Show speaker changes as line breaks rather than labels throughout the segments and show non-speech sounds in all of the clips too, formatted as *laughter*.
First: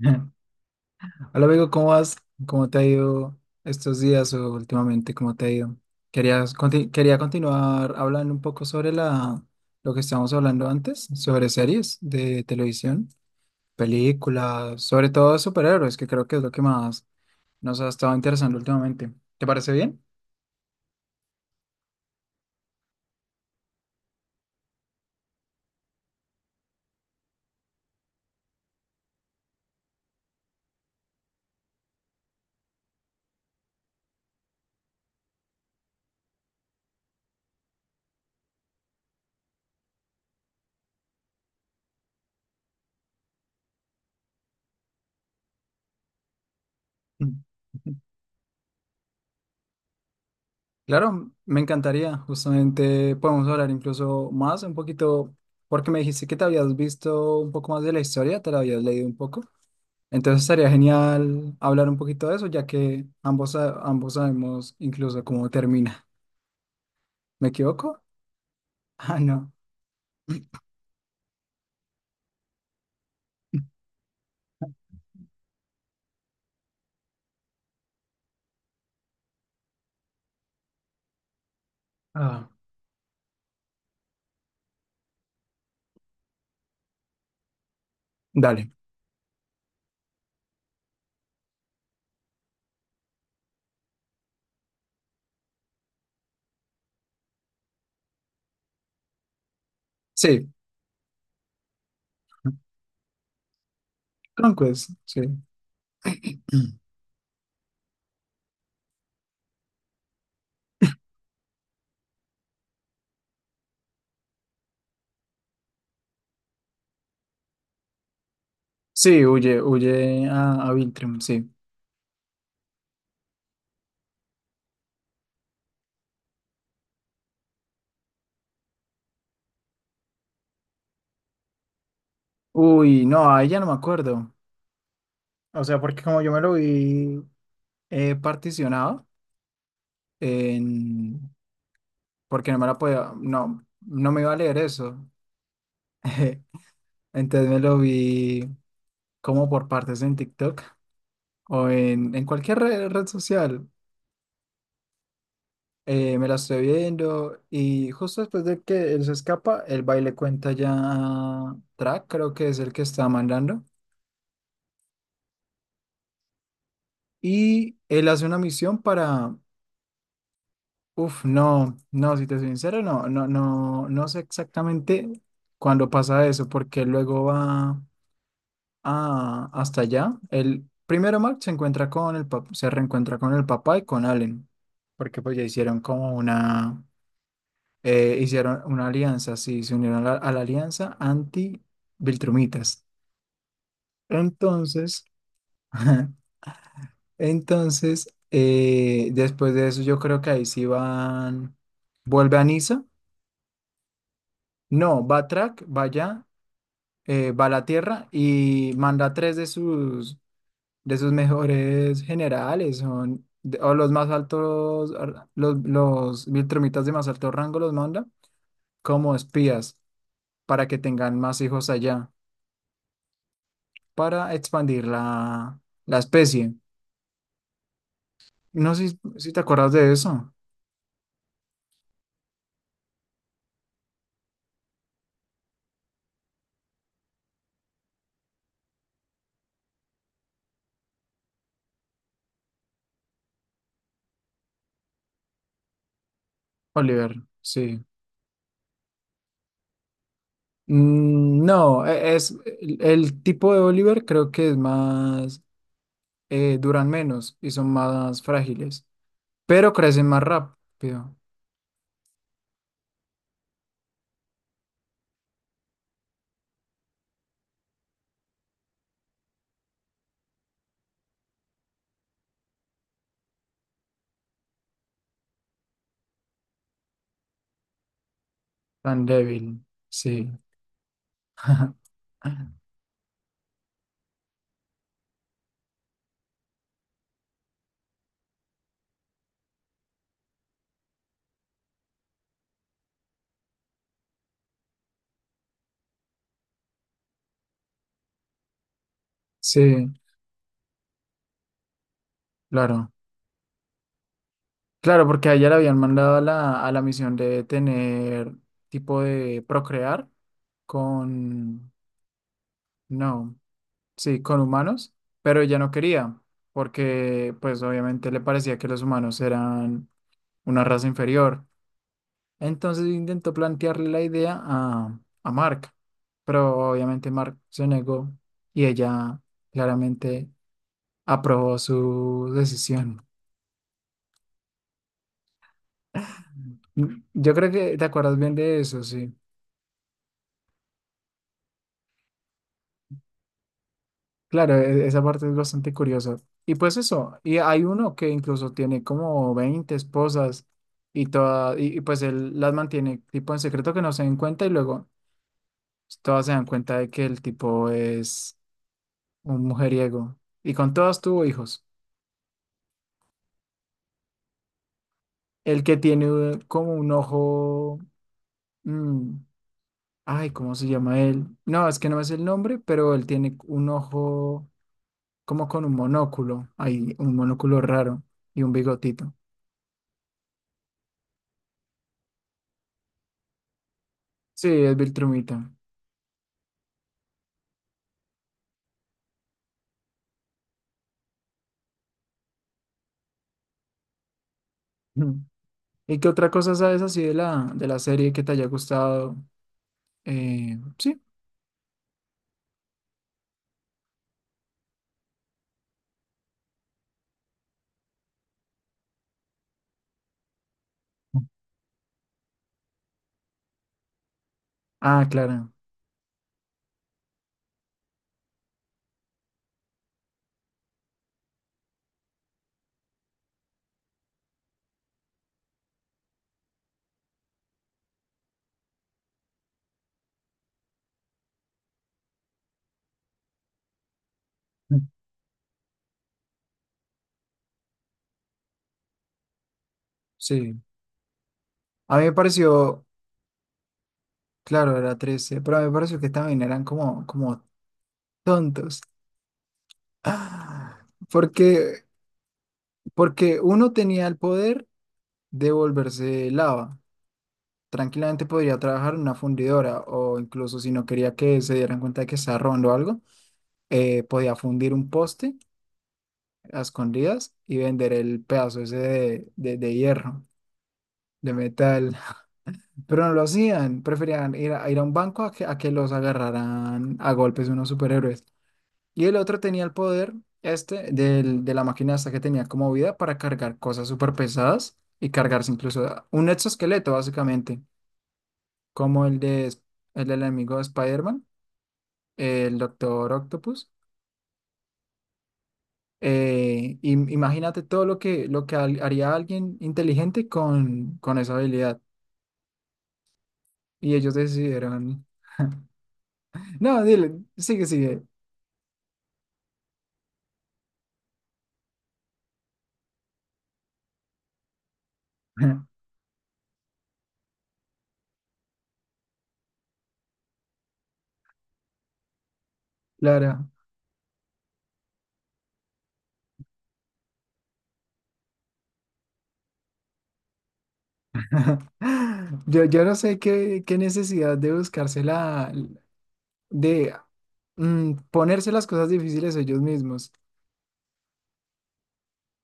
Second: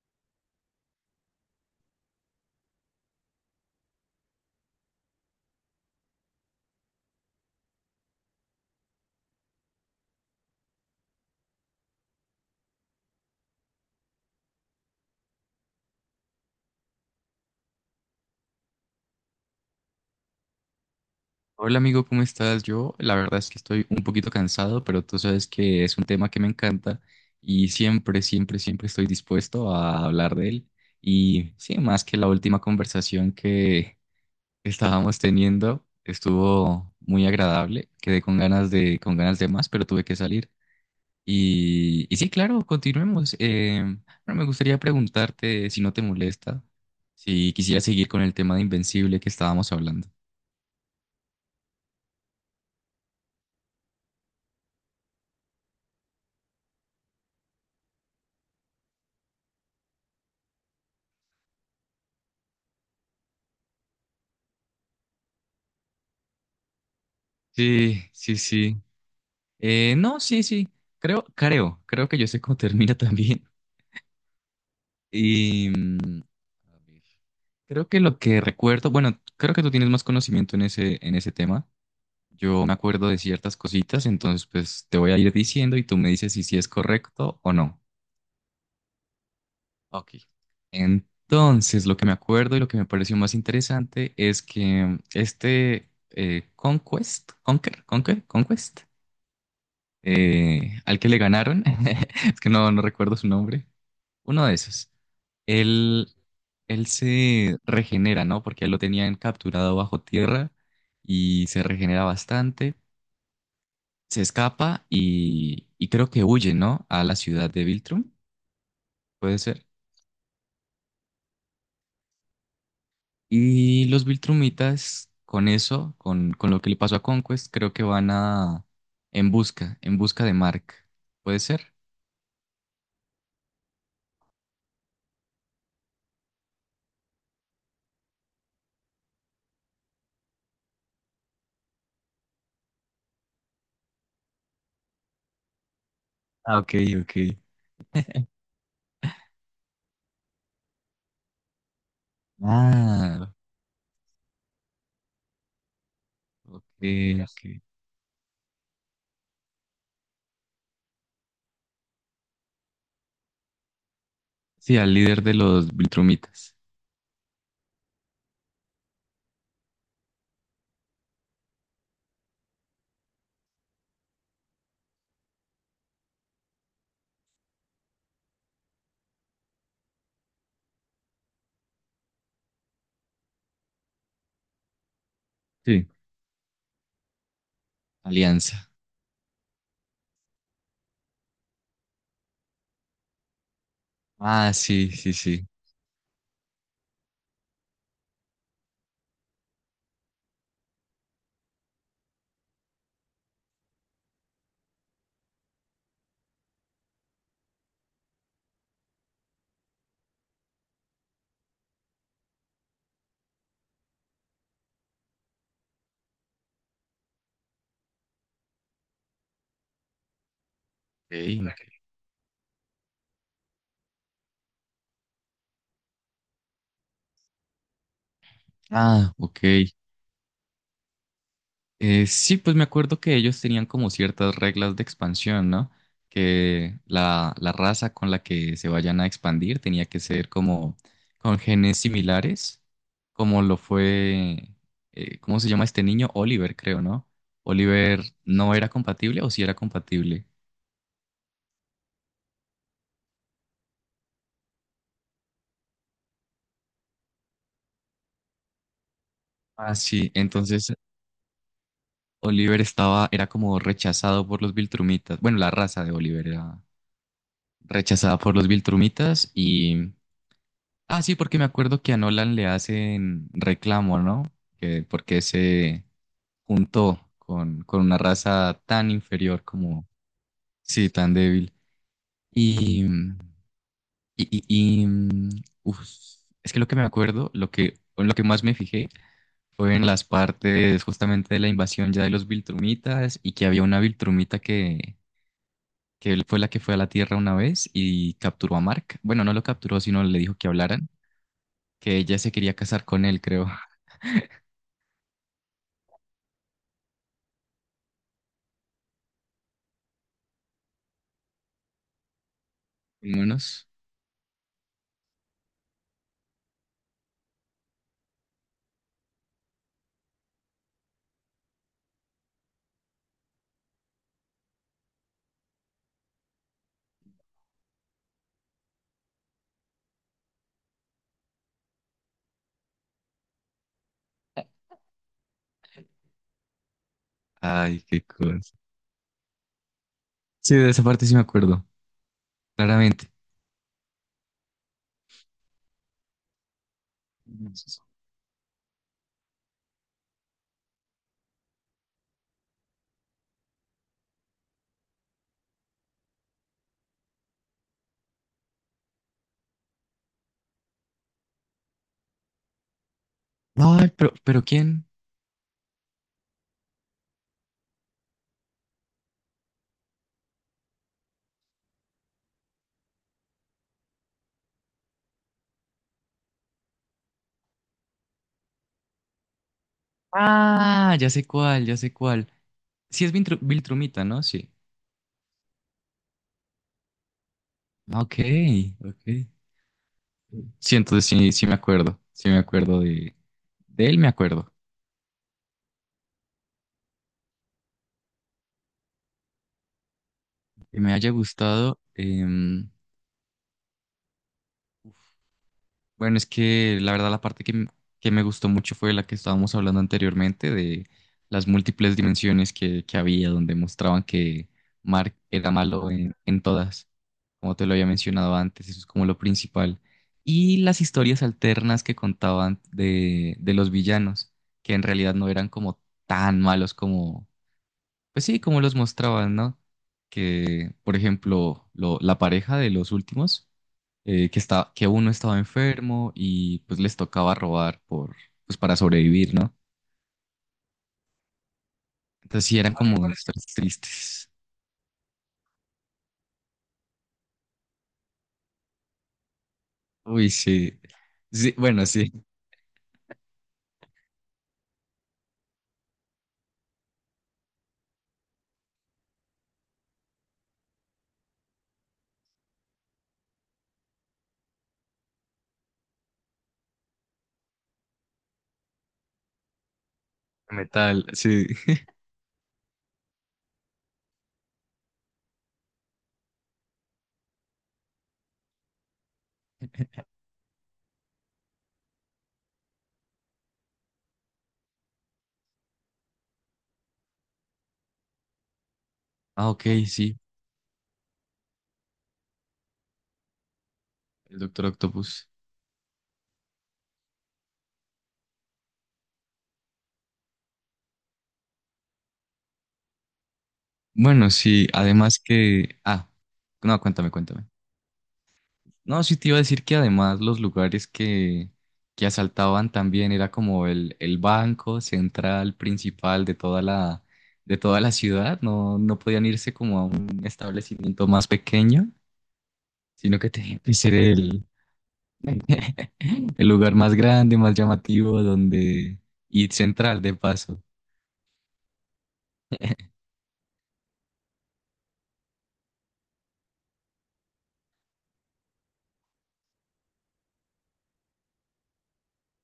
*laughs* Hola amigo, ¿cómo vas? ¿Cómo te ha ido estos días o últimamente? ¿Cómo te ha ido? Querías quería continuar hablando un poco sobre lo que estábamos hablando antes, sobre series de televisión, películas, sobre todo superhéroes, que creo que es lo que más nos ha estado interesando últimamente. ¿Te parece bien? *laughs*
Hola amigo, ¿cómo estás? Yo la verdad es que estoy un poquito cansado, pero tú sabes que es un tema que me encanta y siempre, siempre, siempre estoy dispuesto a hablar de él. Y sí, más que la última conversación que estábamos teniendo, estuvo muy agradable, quedé con ganas con ganas de más, pero tuve que salir. Y sí, claro, continuemos. Bueno, me gustaría preguntarte si no te molesta, si quisiera
Mm.
seguir con el tema de Invencible que estábamos hablando.
Claro, me encantaría. Justamente podemos hablar incluso más un poquito, porque me dijiste que te habías visto un poco más de la historia, te la habías leído un poco. Entonces sería genial hablar un poquito de eso, ya que ambos, ambos sabemos incluso cómo termina. ¿Me equivoco?
Sí,
*laughs*
sí, sí.
Ah, no.
No, sí, sí. Creo que yo sé cómo *laughs* termina también. Y mm, a ver, creo que lo que recuerdo, bueno, creo que tú tienes más conocimiento en ese tema.
Ah.
Yo me acuerdo de ciertas cositas, entonces pues te voy a ir diciendo y tú me dices si sí es correcto o no.
Dale.
Ok. Entonces, lo que me acuerdo y lo que me pareció más interesante es que este Conquest, Conquest,
Sí.
al que le ganaron, *laughs* es que no recuerdo su nombre. Uno de
Conquest,
esos.
sí.
Él,
*clears throat*
él se regenera, ¿no? Porque lo tenían capturado bajo tierra y se regenera bastante. Se escapa y creo que huye, ¿no? A la ciudad de Viltrum,
Sí,
puede
huye,
ser.
huye a Viltrum, sí.
Y los Viltrumitas, con eso, con lo que le pasó a Conquest, creo que van a... en busca de Mark. ¿Puede ser?
Uy, no, ahí ya no me acuerdo. O sea, porque como yo me lo vi particionado, en. Porque no me la podía, no me iba a leer eso. *laughs*
Ah, ok, ok.
Entonces me lo vi como por partes en TikTok, o en cualquier red
Ah,
social. Me la estoy
ok,
viendo
ok.
y justo después de que él se escapa, el baile cuenta ya a Track, creo que es el que está mandando.
Sí, al líder de los Viltrumitas.
Y él hace una misión para. Uf, no, no, si te soy sincero, no sé exactamente cuándo pasa eso, porque luego va hasta allá. El primero Mark se encuentra con el se reencuentra con el papá y con Allen, porque pues ya hicieron
Sí.
como una. Hicieron
Alianza.
una alianza, sí, se unieron a a la alianza anti-Viltrumitas.
Ah, sí,
Entonces,
sí, sí.
*laughs* ajá, entonces, después de eso, yo creo que ahí sí van, vuelve a Niza, no, va Track, va allá, va a la Tierra y manda 3 de de sus mejores generales, son, o los más altos, los Viltrumitas de más alto rango los manda como espías para que tengan más hijos
Ok.
allá, para expandir la especie. No sé si,
Ah,
si
ok.
te acuerdas de eso.
Sí, pues me acuerdo que ellos tenían como ciertas reglas de expansión, ¿no? Que la raza con la que se vayan a expandir tenía que ser como con genes similares, como lo fue, ¿cómo se llama este niño? Oliver, creo, ¿no?
Oliver. Sí.
Oliver no era compatible o sí era compatible.
Mm, no, es el tipo de Oliver creo que es más, duran menos y son más frágiles, pero
Ah,
crecen
sí,
más
entonces
rápido,
Oliver estaba, era como rechazado por los Viltrumitas. Bueno, la raza de Oliver era rechazada por los Viltrumitas y... Ah, sí, porque me acuerdo que a Nolan le hacen reclamo, ¿no? Que porque se juntó con una raza tan
tan
inferior
débil.
como...
Sí.
Sí, tan débil.
*laughs*
Y... y, y- mm, uf, es que lo que me acuerdo, lo que, en lo que más me fijé fue en las partes justamente de la invasión ya de los Viltrumitas y que había una Viltrumita que él fue la que fue a la Tierra una vez y capturó a Mark. Bueno, no lo capturó,
Sí,
sino le dijo que hablaran. Que ella se quería casar
claro.
con él, creo.
Claro, porque a ella la habían mandado a a la misión de tener tipo de procrear con. No.
Vámonos.
Sí, con humanos, pero ella no quería, porque pues obviamente le parecía que los humanos eran una raza inferior. Entonces intentó plantearle la idea a Mark, pero obviamente Mark se negó y ella claramente aprobó su decisión. Mm, yo creo que
Ay,
te
qué
acuerdas bien
cosa.
de eso, sí.
Sí, de esa parte sí me acuerdo, claramente.
Claro, esa parte es bastante curiosa. Y pues eso, y hay uno que incluso tiene como 20 esposas y todas, y pues él las mantiene tipo en secreto que no se den cuenta y luego todas se dan cuenta de que el tipo es un mujeriego. Y con todas tuvo hijos.
Ay, pero ¿quién?
El que tiene como un ojo, mm, ay, ¿cómo se llama él? No, es que no me sé el nombre, pero él tiene un ojo como con un monóculo, hay un monóculo raro y un bigotito.
Ah, ya sé cuál, ya sé cuál. Sí, es Viltrumita, ¿no?
Sí,
Sí.
es Viltrumita.
Ah, ok, ok. Sí, entonces sí, sí me acuerdo. Sí me acuerdo de él, me acuerdo.
Ujú. ¿Y qué otra cosa sabes así de de la serie que te haya gustado?
Que me
Sí.
haya gustado. Bueno, es que la verdad la parte que, que me gustó mucho fue la que estábamos hablando anteriormente de las múltiples dimensiones que había, donde mostraban que
Ah,
Mark
claro.
era malo en todas, como te lo había mencionado antes, eso es como lo principal. Y las historias alternas que contaban de los villanos, que en realidad no eran como tan malos como, pues sí, como los mostraban, ¿no? Que, por ejemplo, la pareja de los últimos que está,
Mm.
que uno estaba enfermo y pues les tocaba robar por, pues para sobrevivir, ¿no?
Sí. A mí me
Entonces sí eran
pareció,
como historias tristes.
claro, era 13, pero a mí me pareció que también eran como, como tontos.
Uy, sí.
Ah.
Sí,
Porque,
bueno, sí,
porque uno tenía el poder de volverse lava. Tranquilamente podría trabajar en una fundidora o incluso si no quería que se dieran cuenta de que estaba robando algo, podía fundir un poste a escondidas y vender el pedazo ese de hierro,
metal,
de
sí.
metal. Pero no lo hacían, preferían ir ir a un banco a a que los agarraran a golpes unos superhéroes. Y el otro tenía el poder, este, del, de la máquina esta que tenía como vida para cargar cosas súper pesadas y cargarse incluso un exoesqueleto, básicamente, como el de,
Ah, ok,
el
sí,
del enemigo de Spider-Man, el Doctor Octopus.
el Doctor Octopus.
Imagínate todo lo que, haría alguien inteligente con esa habilidad. Y ellos
Bueno, sí,
decidieron.
además
*laughs*
que... Ah, no,
No,
cuéntame,
dile,
cuéntame.
sigue, sigue.
No, sí te iba a decir que además los lugares que asaltaban también era como el banco central
*laughs*
principal de toda la ciudad. No, no podían irse como a un establecimiento más pequeño, sino que
Claro.
tenía que ser el lugar más grande, más llamativo, donde, y central de paso.
*laughs* Yo no sé qué necesidad de buscarse la, de ponerse las cosas difíciles ellos mismos.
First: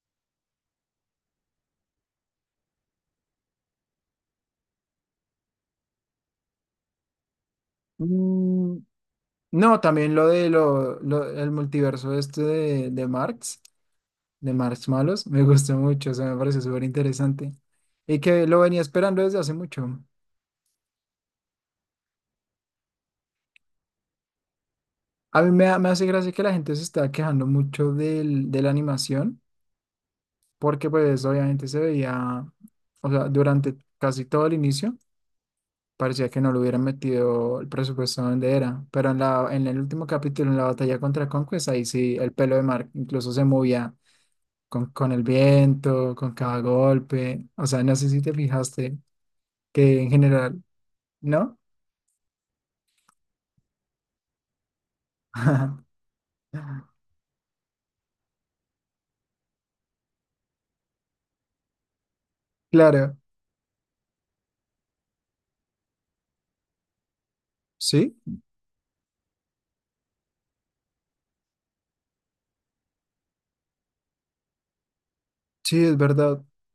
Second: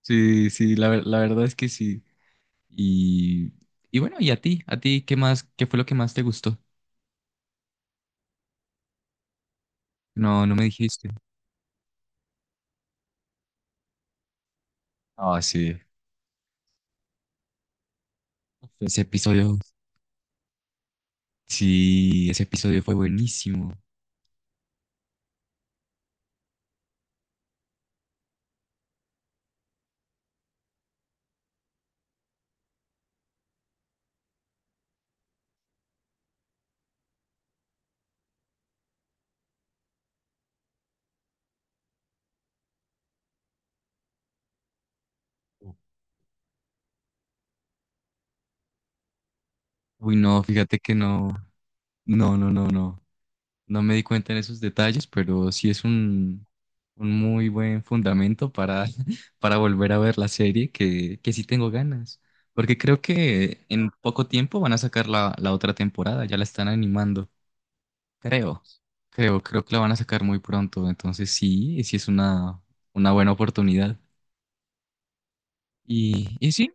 Sí, sí, la, la verdad es que sí. Y, y bueno, ¿y a ti? ¿A ti qué más, qué fue lo que más te gustó?
Mm, no, también lo
No,
de
no me
lo,
dijiste.
el multiverso este de Marx. De Marshmallows.
Ah,
Me gustó
sí.
mucho, eso me parece súper interesante. Y que lo venía
Ese
esperando desde hace
episodio.
mucho.
Sí, ese episodio fue buenísimo.
A mí me, me hace gracia que la gente se está quejando mucho del, de la animación, porque pues obviamente se veía, o sea, durante casi todo el inicio, parecía que no le hubieran metido el presupuesto donde era. Pero en la, en el último capítulo, en la batalla contra Conquest, ahí sí, el pelo de Mark incluso se movía con, el viento, con cada golpe. O sea, no sé si te fijaste que en
Uy, no,
general,
fíjate que no,
¿no?
no, no, no, no. No me di cuenta en esos detalles, pero sí es
*laughs*
un muy buen fundamento para, *laughs* para volver a ver la serie, que sí tengo ganas. Porque creo
Claro,
que en poco tiempo van a sacar la, la otra temporada, ya la están animando.
sí,
Creo, Creo que la van a sacar muy pronto. Entonces sí, sí es una buena oportunidad.
sí, es
Y,
verdad.
y sí,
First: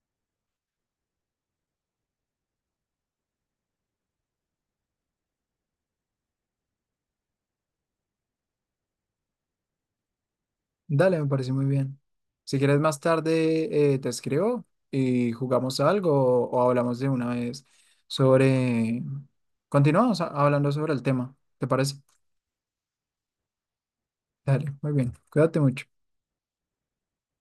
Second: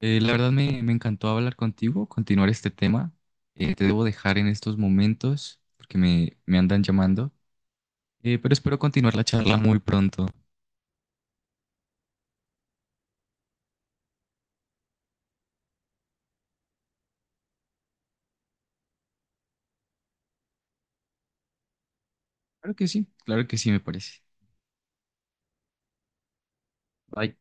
La verdad me, me encantó hablar contigo, continuar este tema. Te debo dejar en estos momentos porque me andan llamando. Pero espero continuar la charla muy pronto.
Dale, me parece muy bien. Si quieres más tarde, te escribo y jugamos algo o hablamos de una vez sobre. Continuamos hablando sobre el tema, ¿te parece?
Claro que sí, me parece.
Dale, muy bien. Cuídate mucho.
Bye.